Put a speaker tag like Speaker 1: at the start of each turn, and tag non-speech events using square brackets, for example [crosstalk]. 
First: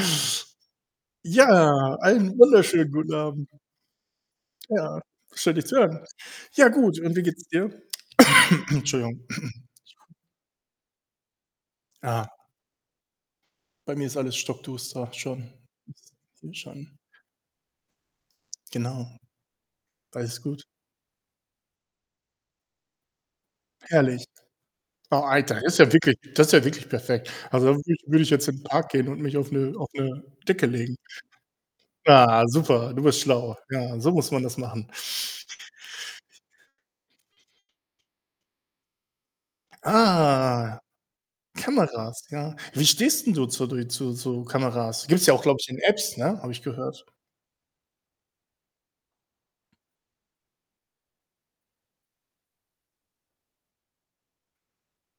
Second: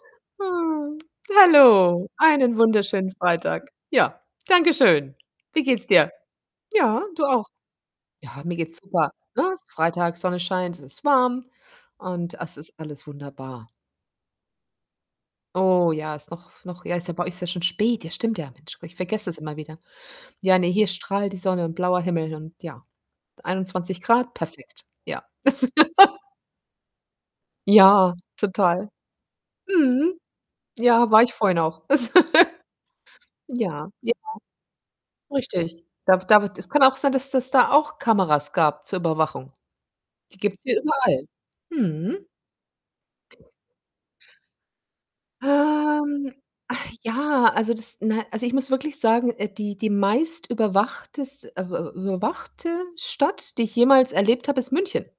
Speaker 1: Ah.
Speaker 2: Ja,
Speaker 1: Hallo,
Speaker 2: einen
Speaker 1: einen
Speaker 2: wunderschönen
Speaker 1: wunderschönen
Speaker 2: guten Abend.
Speaker 1: Freitag. Ja, danke
Speaker 2: Ja,
Speaker 1: schön.
Speaker 2: schön
Speaker 1: Wie
Speaker 2: dich zu
Speaker 1: geht's
Speaker 2: hören.
Speaker 1: dir?
Speaker 2: Ja gut,
Speaker 1: Ja,
Speaker 2: und wie
Speaker 1: du auch.
Speaker 2: geht's dir?
Speaker 1: Ja, mir
Speaker 2: [coughs]
Speaker 1: geht's super,
Speaker 2: Entschuldigung.
Speaker 1: ne?
Speaker 2: [clears throat]
Speaker 1: Freitag, Sonne scheint, es ist warm
Speaker 2: Ah.
Speaker 1: und es ist alles wunderbar.
Speaker 2: Bei mir ist alles stockduster schon.
Speaker 1: Oh ja, ist noch
Speaker 2: Hier
Speaker 1: f noch
Speaker 2: schon.
Speaker 1: ja, ist bei euch ist ja schon spät. Ja, stimmt ja, Mensch, ich
Speaker 2: Genau.
Speaker 1: vergesse es immer wieder.
Speaker 2: Alles
Speaker 1: Ja,
Speaker 2: gut.
Speaker 1: ne, hier strahlt die Sonne und blauer Himmel und ja. einundzwanzig
Speaker 2: Herrlich.
Speaker 1: Grad, perfekt.
Speaker 2: Oh,
Speaker 1: Ja.
Speaker 2: Alter, ist ja wirklich
Speaker 1: [chuckles]
Speaker 2: das ist ja wirklich perfekt. Also, da würde ich
Speaker 1: Ja,
Speaker 2: würde ich jetzt in den Park
Speaker 1: total.
Speaker 2: gehen und mich auf 'ne auf
Speaker 1: Mhm.
Speaker 2: 'ne Decke legen.
Speaker 1: Ja, war ich vorhin auch.
Speaker 2: Ja, super, du bist
Speaker 1: [chuckles]
Speaker 2: schlau.
Speaker 1: Ja,
Speaker 2: Ja, so
Speaker 1: ja,
Speaker 2: muss man das machen.
Speaker 1: richtig. Darf darf es kann auch sein, dass dass da auch Kameras gab zur Überwachung. Die gibt's
Speaker 2: Ah,
Speaker 1: hier überall.
Speaker 2: Kameras,
Speaker 1: Mhm.
Speaker 2: ja. Wie stehst 'n du zu die zu zu Kameras? Gibt's ja auch, glaube ich, in Apps,
Speaker 1: Ähm,
Speaker 2: ne, habe ich gehört.
Speaker 1: ja, also, das, na also, ich muss wirklich sagen, äh, die die meist überwachtest äh, w überwachte Stadt, die ich jemals erlebt habe, ist München.